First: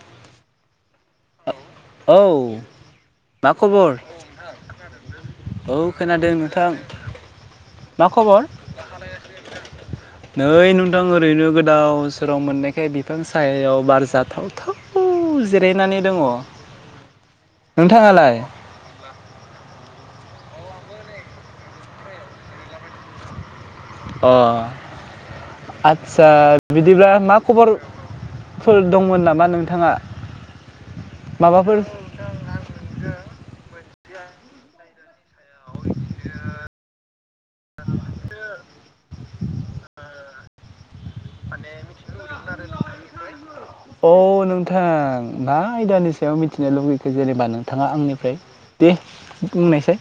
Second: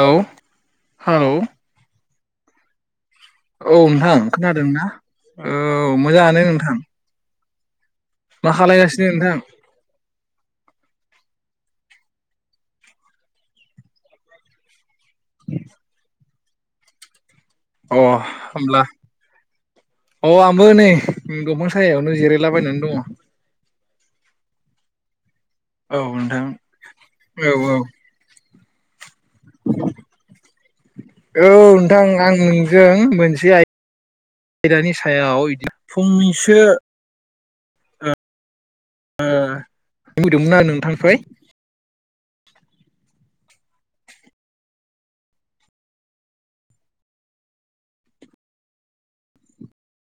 औ हालौ औ मा औ खबर नोंथां खोनादों ना औ मोजाङानो नोंथां। मा खबर खालायगासिनो नोंथां नै नोंथां ओरैनो गोदाव सो गरम मोननायखाय बिफां साहायाव बार जाथाव थाव [unintelligible] जिरायनानै दङ। अ नोंथाङालाय होमब्ला अ आंबो नै दंफां सायायावनो जिरायलाबायनानै दङ। अ औ आतसा नोंथां बिदिब्ला मा औ औ खबर फोर दंमोन नाम औ माबाफोर नोंथां आं नोंजों मोनसे आय आयदानि सायाव इदि फंनैसो ओ ओ [unintelligible] आरो नोंथांनिफ्राय। अ नोंथां मा आयदानि सायाव मिथिनो लुगैखो जेनेबा नोंथाङा आंनिफ्राय दे बुंनायसै।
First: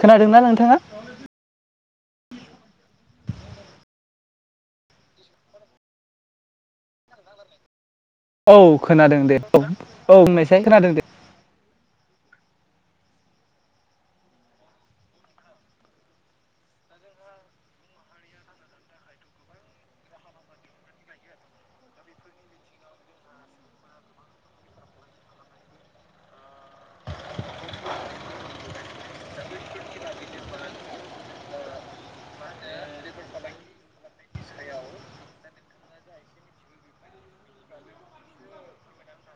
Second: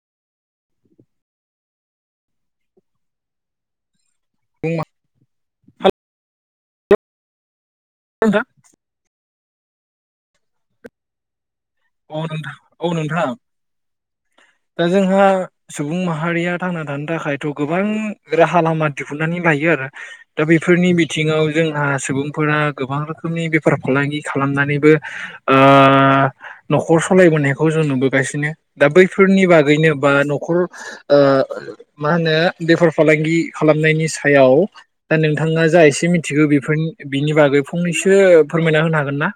खोनादोंना नोंथाङा? बुं मा नोंथां औ खोनादों दे। औ औ बुंनायसाय खोनादों दे। अ नोंथां औ नोंथां दा जोंहा सुबुं माहारिया थांना थानो थाखायथ' गोबां राहा लामा दिहुनन्नानै लायो आरो दा बेफोरनि बिथिङाव जोंहा सुबुंफोरा गोबां रोखोमनि बेफार फालांगि खालामनानैबो ओ न'खर सलायबोनायखौ जों नुबोगासिनो दा बैफोरनि बागैनो बा न'खर ओ मा होनो बेफार फालांगि खालामनायनि सायाव दा नोंथाङा जा एसे मिथिगौ बेफोरनि बिनि बागै फंनैसो फोरमायना होनो हागोन ना?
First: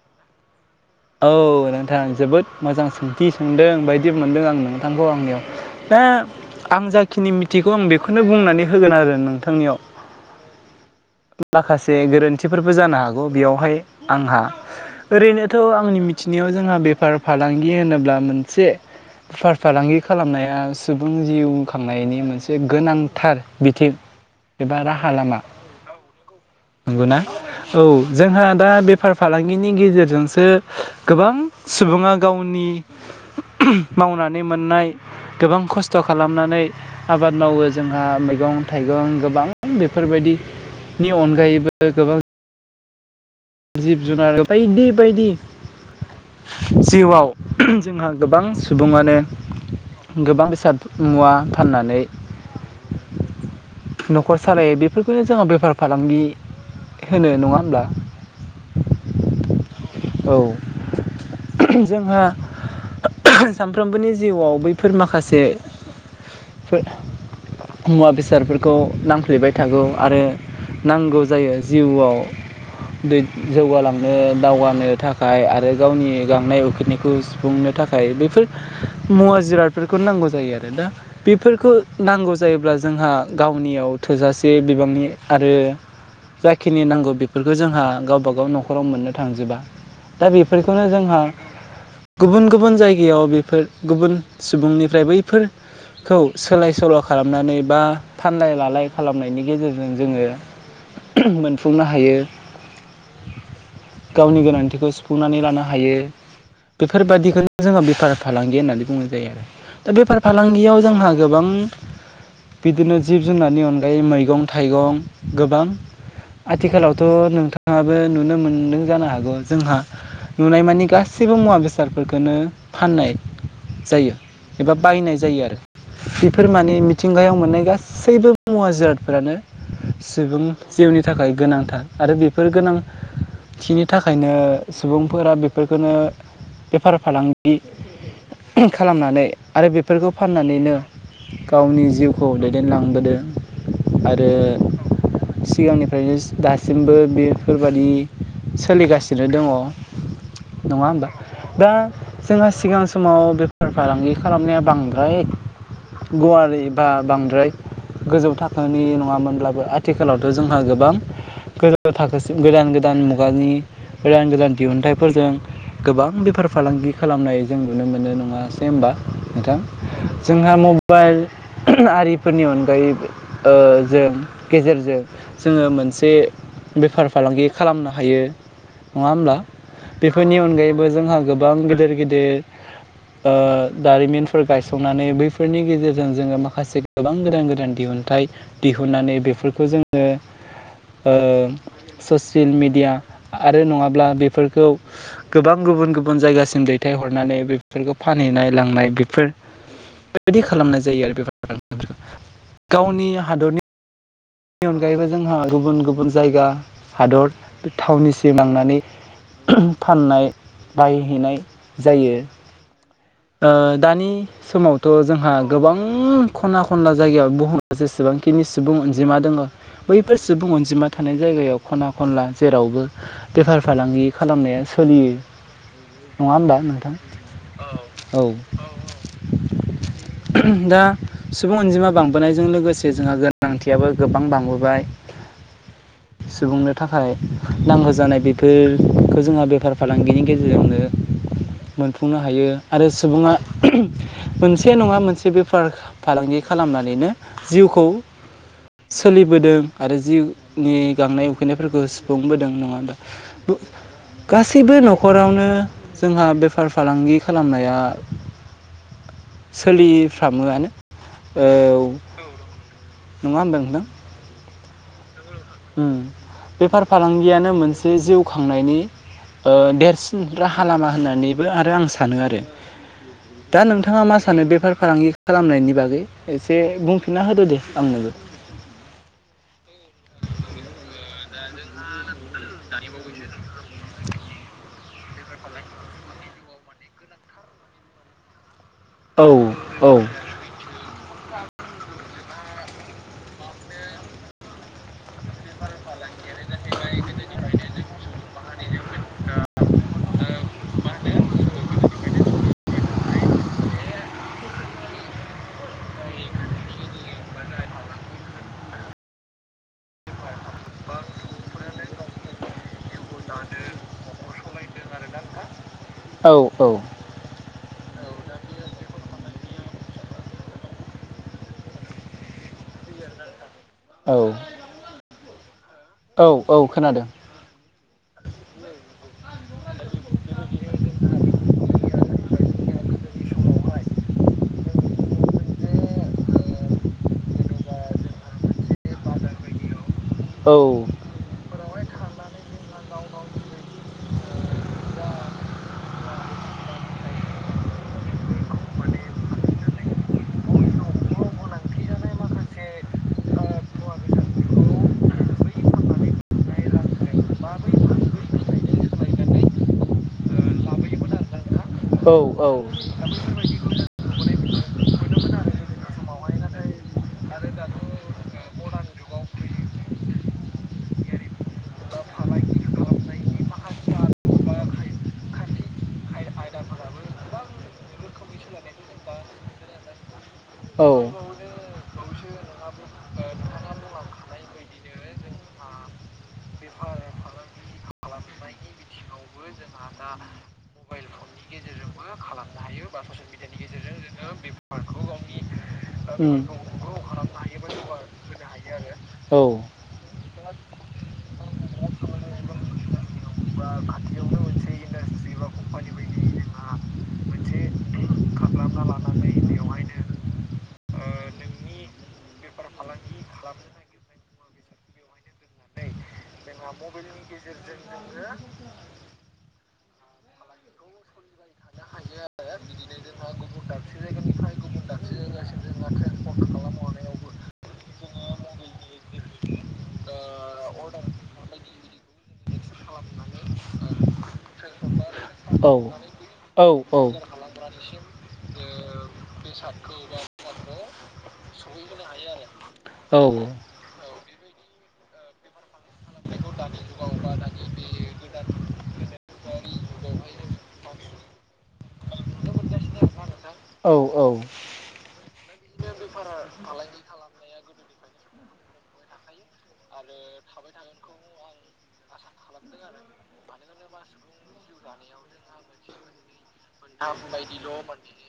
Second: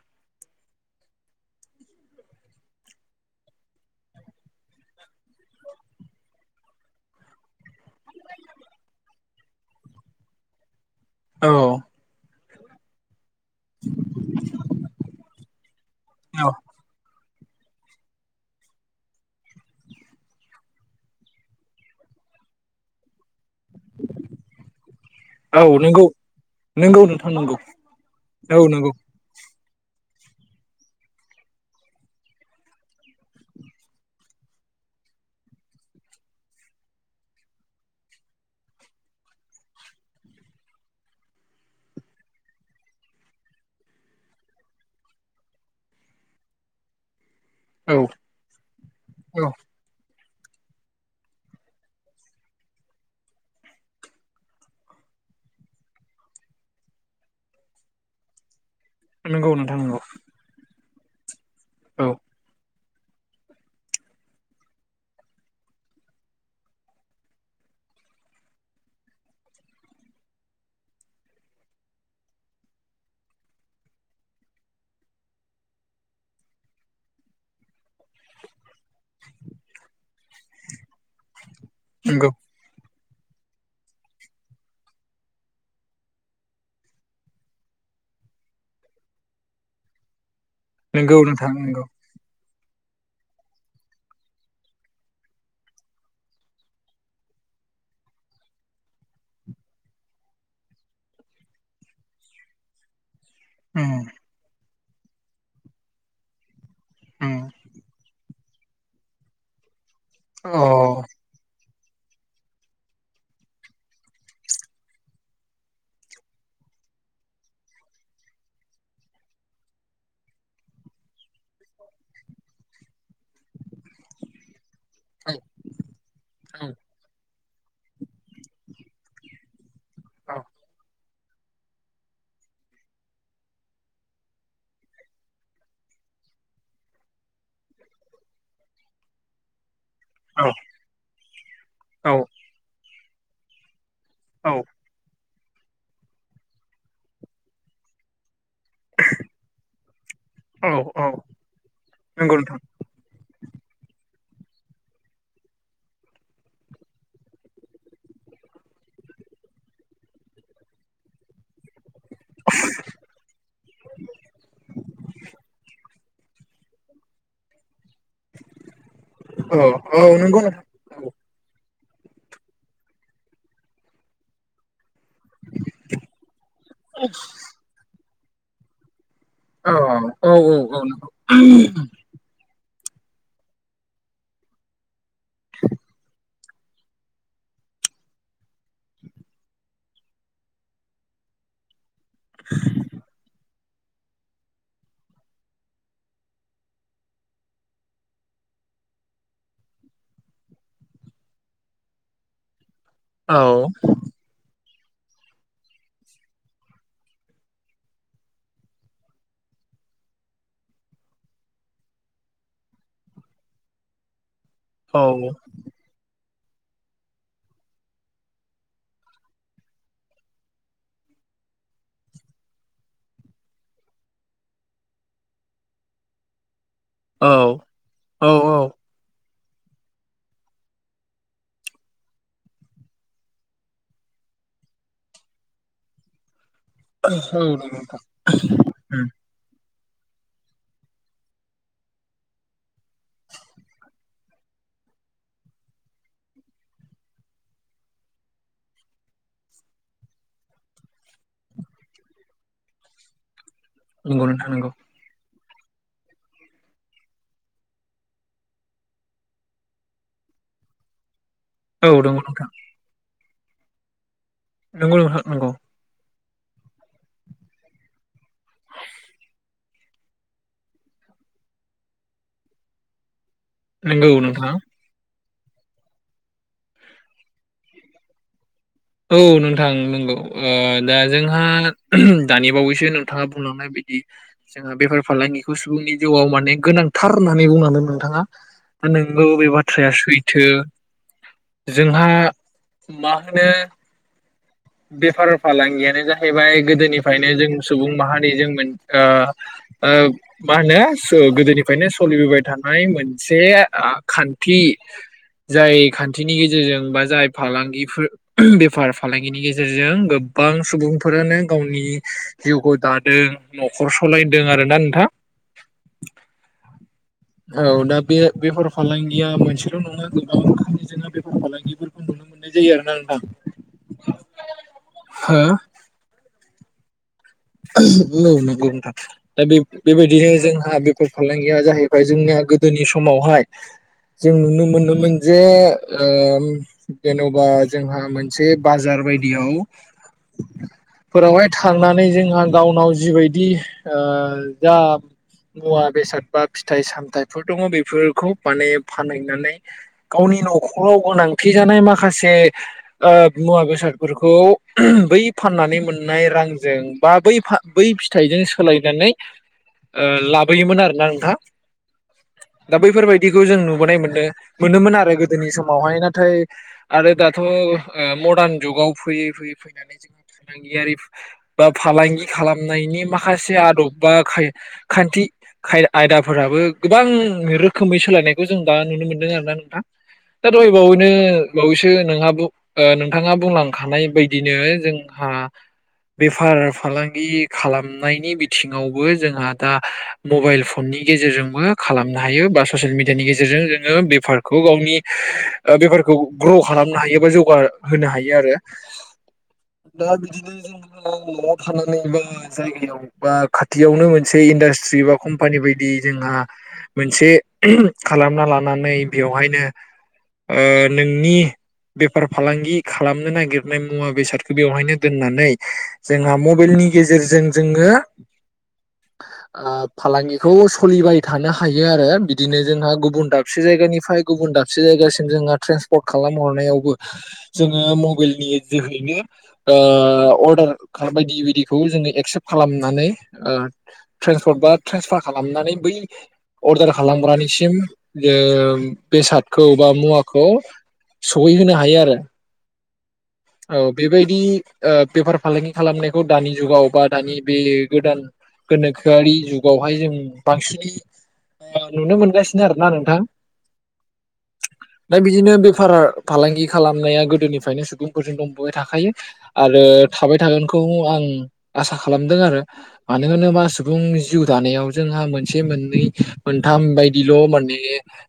ओं जोबोद मोजां सोंथि सोंदों बायदि मोनदों आं नोंथांखौ आंनियाव दा आं जाखिनि मिथिगौ आं बेखौनो बुंनानै होगोन आरो नोंथांनियाव औ माखासे गोरोन्थि थिफोरबो जानो हाग गौ बेयावहाय आंहा ओरैनो [unintelligible] आंनि मिथिनायाव फार फालांगि होनोब्ला मोनसे फार फालांगि खालामनाया सुबुं जिउ खांनायनि मोनसे गोनांथार बिथिं एबा राहा लामा औ नंगौ नंगौ नंगौना नोंथां नंगौ औ जोंहा औ दा नंगौ बेफार फालां बिनि गेजेरजोंसो गोबां सुबुङा गावनि मावनानै मोननाय गोबां खस्थ' खालामनानै आबाद मावो जोंहा मैगं थाइगं गोबां बेफोरबायदिनि अनगायैबो गोबां जिब जुनार बायदि बायदि जिउआव औ जोंहा गोबां सुबुङानो औ गोबां बेसाद मुवा फान्नानै न'खर सालायो बेफोरखौनो जों बेफार फालांगि होनो नङा होमब्ला‌? नंगौ नोंथां नंगौ औ औ जोंहा सानफ्रोमबोनि जिउआव बैफोर माखासे मुवा बेसादफोरखौ नांफ्लेबाय थागौ आरो नांगौ जायो जिउआव दै जौगालांनो दावगा नो थाखाय आरो गावनि गांनाय उखैनायखौ सुफुंनो थाखाय बेफोर मुवा जिरादफोरखौ नांगौ जायो आरो दा बे फोरफोरखौ नंगौ नांगौ जायोब्ला जोंहा गावनियाव थोजासे बिबांनि आरो जाखिनि नांगौ बेफोरखौ जोंहा गावबा गाव न'खराव मोन्नो थांजोबा दा बे फोरखौनो नंगौ जोंहा नोंथां नंगौ गुबुन गुबुन जायगायाव बेफोर गुबुन सुबुंनिफ्राय बैफोरखौ सोलाय सोल' खालामनानै बा फानलाय लालाय खालामनायनि गेजेरजों जोङो मोनफुंनो हायो उम गावनि गोनां थिखौ सुफुंनानै लानो हायो उम बेफोरबादिखौनो जोंङो बेफार फालांगि होन्नानै बुंनाय जायो आरो दा बेफार अ फालांगियाव औ जोंहा गोबां बिदिनो जिब जुनारनि अनगायै मैगं थाइगं गोबां आथिखालावथ' नोंथाङाबो नुनो मोनदों जानो हागौ जोंहा नुनाय मानि गासैबो मुवा बेसादफोरखौनो फान्नाय जायो एबा बायनाय औ जायो आरो बेफोर माने मिथिंगायाव मोन्नाय गासैबो मुवा जिरादफोरानो सुबुं जिउनि थाखाय गोनांथार आरो बेफोर गोनांथिनि थाखा खायनो सुबुंफोरा बेफोरखौनो बेफार फालांगि खालामनानै आरो बेफोरखौ फान्नानैनो गावनि औ जिउखौ दैदेनलांबोदो [inaudible] आरो औ सिगांनिफ्रायनो दासिमबो बेफोरबादि सोलिगासिनो दङ' औ नङा औ होमबा दा नंगौ जोंहा नोंथां सिगां समाव बे फार फालांगि खालामनाया बांद्राय गुवारै बा बांद्राय गोजौ थाखोनि नङामोनब्लाबो आथिखालावथ' जोंहा गोबां गोजौ थाखोसिम गोदान गोदान मुगानि गोदान गोदान दिहुनथाइफोरजों गोबां बेफार फालांगि खालामनाय जों नुनो मोनो नङासै होनबा नोंथां औ औ नंगौ जोंहा नोंथां मबाइल आरिफोरनि अनगायै ओ जों गेजेरजों जोङो मोनसे बेफार फालांगि खालामनो हायो नङा होमब्ला औ बेफोरनि औ अनगायैबो जोंहा गोबां गिदिर गिदिर ओ दारिमिनफोर गायसंनानै बै बेफोरनि गेजेरजों जोङो मा माखासे गोबां गोदान गोदान दिहुनथाइ दिहुननानै बेफोरखौ जों ओ ओ ससियेल मिडिया आरो नङाब्ला बेफोरखौ गोबां गुबुन गुबुन जायगासिम दैथायहरनानै बेफोरखौ फानहैनाय लांनाय बेफोर बेबायदि खालामनाय जायो आरो बेफार फालांगि गावनि औ हादरनि नि अनगायैबो जोंहा गुबुन गुबुन जायगा हादर बे थावनिसिम लांनानै फाननाय बायहैनाय जायो ओ दानि समावथ' जोंहा औ गोबां खना खनला जायगायाव बुहुमा जेसेबांखिनि सुबुं अन जिमा दङ बैफोर सुबुं अनजिमा थानाय जायगायाव खना खनला जेरावबो बेफार फालांगि खालामनाया सोलियो नङा होमबा नों औ औ औ दा सुबुं अनजिमा बांबोनायजों लोगोसे जोंहा गोनांथि आबो गोबां बांबोबाय सुबुंनो थाखाय नांगौ जानाय बेफोरखौ जोंहा बेफार फालांगिनि गेजेरजोंनो मोनफुंनो हायो आरो सुबुङा मोनसे नङा मोनसे बेफार फालांगि खालामनानैनो जिउखौ सोलिबोदों आरो जिउनि गांनाय उखैनायफोरखौ सुफुंबोदों नङा होमबा बु नंगौ नोंथां नंगौ गासैबो न'खरावनो जोंहा बेफार फालांगि खालामनाया सोलिफ्रामोआनो औ दङ नोंथां नङा होनदों नोंथां नोंगौ नोंथां नंगौ उम बेफार फालांगियानो मोनसे जिउ खांनायनि ओ देरसिन राहा लामा होननानैबो आरो आं सानो आरो दा नोंथाङा नंगौ मा सानो नोंथां बेफार फालांगि खालामनायनि बागै एसे बुंफिनना होदो दे आंनोबो औ नोंथां नंगौ ओ दा जोंहा दानि बावैसो नोंथाङा बुंलांनाय बादि जोंहा बेफार फालांगिखौ सुबुंनि जिउआव माने गोनांथार होननानै बुंलांदों नोंथाङा दा औ नोंगौ बे औ बाथ्राया सैथो जोंहा मा होनो बेफार फालांगियानो जा हैबाय गोदोनिफ्रायनो जों सुबुं माहारि जों मोन ओ ओ मा होनो सो गोदोनिफ्रायनो सोलिबोबाय थानाय मोनसे खान्थि जाय खान्थिनि गेजेरजों बा जाय फालांगिफोर बेफार फालां बेनि गेजेरजों गोबां सुबुंफोरानो गावनि जिउखौ दादों न'खर सालायदों आरोना नोंथां औ औ । औ दा बे बेफार फालांगिया मोनसेल नङा [inaudible] जोंना बेफार फालांगिफोरखौ नुनो मोननाय जायो आरोना नोंथां । औ औ । औ खोनादों । औ नंगौ नोंथां दा बेब बेबायदिनो जोंहा बेफर फालांगिया जाहै फ्राय जोंनिया गोदोनि समावहाय जों नुनो मोनोमोन जे ओ जेनबा जोंहा मोनसे बाजार बायदियाव औ फोरावहाय थांना नै जोङो ओ गावनाव जिबायदि ओ जा मुवा बेसाद बा फिथाइ सामथाइफोर दङ बेफोरखौ माने फानहैनानै गावनि नखराव गोनांथि जानाय माखासे ओ मुवा बेसादफोरखौ बै फाननानै मोननाय रांजों बा बै फा बै फिथाइजों सोलायनानै ओ लाबोयोमोन आरोना नोंथां । औ औ नुबोनाय मोनो । मोनोमोन आरो गोदोनि समावहाय नाथाय आरो दाथ ओ मर्दान जुगाव फैयै फैयै फैनानै जोंनि फालांगियारि बा फालांगि खालामनायनि माखासे आदब बा खाय खान्थि खाय आयदाफोराबो गोबां रोखोमै सोलायनायखौ जों दा नुनो मोनदों आरोना नोंथां दा दहायबावैनो बावैसो नोंहाबो नोंथाङा बुंलांखानाय बायदिनो जोंहा बेफार फालांगि खालामनायनि बिथिङावबो जोंहा दा मबाइल फननि गेजेरजोंबो खालामनो हायो बा ससेल मिडियानि गेजेरजों जोङो बेफारखौ गावनि बेफारखौ ग्र खालामनो हायो खौ जौगा बा होनो हायो आरो जौगाहोनो हायो दा बिदिनो बा नआव थानानै बा जायगायाव बा खाथियावनो मोनसे इन्डास्ट्रि बा कम्पानि बायदि जोंहा मोनसे खालामना लानानै बेवहायनो ओ नोंनि बेफार फालांगि खालामनो नागिरनाय मुवा बेसादखौ बेवहायनो दोननानै जोंहा मबेलनि गेजेरजों जोङो ओ फालांगिखौ सलिबाय थानो हायो आरो बिदिनो जोंहा गुबुन दाबसे जायगानिफाय गुबुन दाबसे जायगासिम जोङो ट्रेन्सपर्ट खालामहरनायावबो जोङो मबेलनि जोहैनो ओ ओ खा बायदि बायदिखौ जोङो एक्सेप खालामनानै ओ ट्रेन्सपर्ट बा ट्रेन्सपार आरो औ खालामनानै बै औ अर्डार औ खालामग्रानिसिम जों बेसादखौ बा मुवाखौ सहैहोनो हायो आरो औ । औ बेबायदि ओ बेफार फालांगि खालामनायखौ दानि जुगाव बा दानि बे गोदान गोनोखोयारि जुगावहाय जों बांसिनै नुनो मोनगासिनो आरोना नोंथां दा बिदिनो बेफार फालांगि खालामनाया गोदोनिफ्रायनो सुबुं खौ जोङो नुबाय थाखायो आरो थाबाय थागोनखौ आं आसा खालामदों आरो मानो होनोबा सुबुं जिउ दानायाव जोंहा मोनसे मोननै मोनथाम बायदिल माने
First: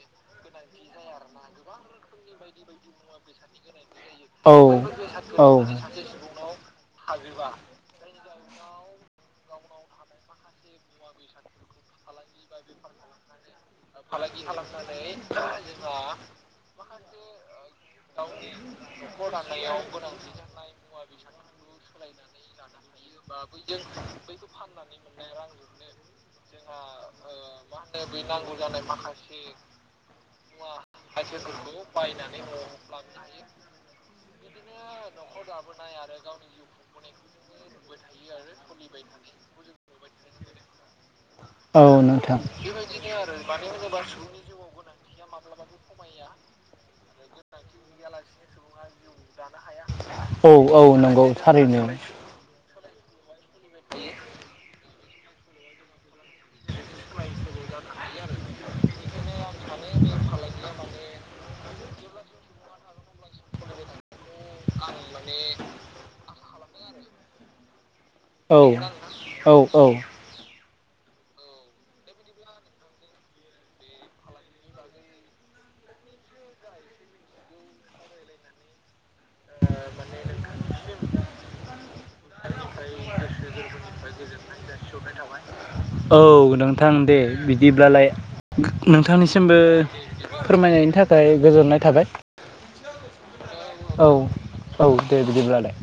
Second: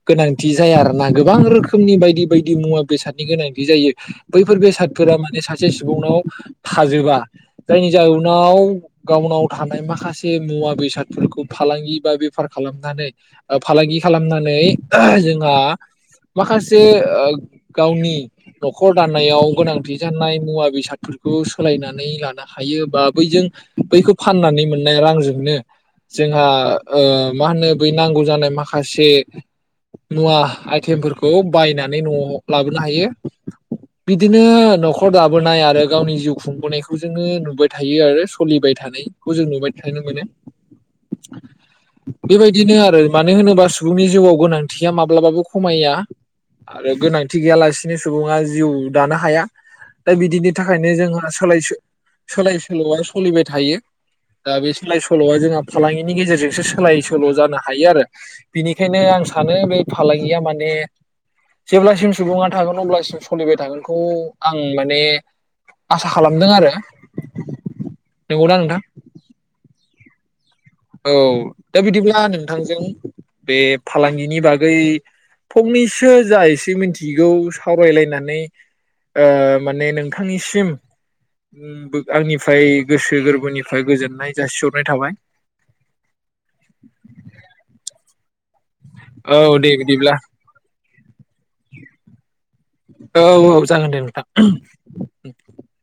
गोनांथि जाया आरोना गोबां रोखोमनि बायदि बायदि मुवा बेसादनि गोनांथि जायो बै फोर बेसादफोरा माने औ सासे सुबुंनाव थाजोबा जायनि जाउनाव गावनाव थानाय माखासे मुवा बेसादफोरखौ फालांगि बा बेफार खालामनानै ओ फालांगि खालामनानै जोंहा माखासे ओ गावनि नखर दान नायाव गोनांथि जानाय मुवा बेसादफोरखौ सोलायनानै लानो हायो बा बैजों बैखौ फाननानै मोननाय रांजोंनो जोंहा ओ मा होनो बै नांगौ जानाय माखासे मुवा आइटेमफोरखौ बायनानै नआव लाबोनो हायो । बिदिनो नखर दाबोनाय आरो गावनि जिउ खुंबोनायखौ जोङो नुबाय थायो आरो सलिबाय थानायखौ जों नुबाय थानो मोनो । औ नोंथां बेबायदिनो आरो मानो होनोबा सुबुंनि जिउआव गोनांथिया मा माब्लाबाबो खमया आरो गोनांथि गैयालासिनो सुबुङा जिउ दानो हाया दा औ बिदिनि औ थाखायनो नंगौ जोंहा सोलाय सो थारैनो सोलाय नआ सलिबाय थायो दा बे सोलाय सोलआ जोंहा फालांगिनि गेजेरजोंसो सोलाय सोल जानो हायो आरो बिनिखायनो आं सानो बे फालांगिया माने जेब्लासिम सुबुङा थागोन अब्लासिम सलिबाय थागोन खौ आं माने आसा खालामदों आरो । औ औ औ । औ दा बिदिब्ला नोंथांजों बे फालांगिनि बागै फंनैसो जा एसे मिथिगौ सावरायलायनानै माने नोंथांनिसिम बो आंनिफ्राय गोसो गोरबोनिफाय गोजोननाय जासिहरनाय थाबाय । [unintelligible] नोंथां दे बिदिब्लालाय औ नोंथांनिसिमबो दे बिदिब्ला फोरमायनायनि थाखाय गोजोननाय थाबाय औ औ जागोन दे औ नोंथां। औ दे बिदिब्लालाय।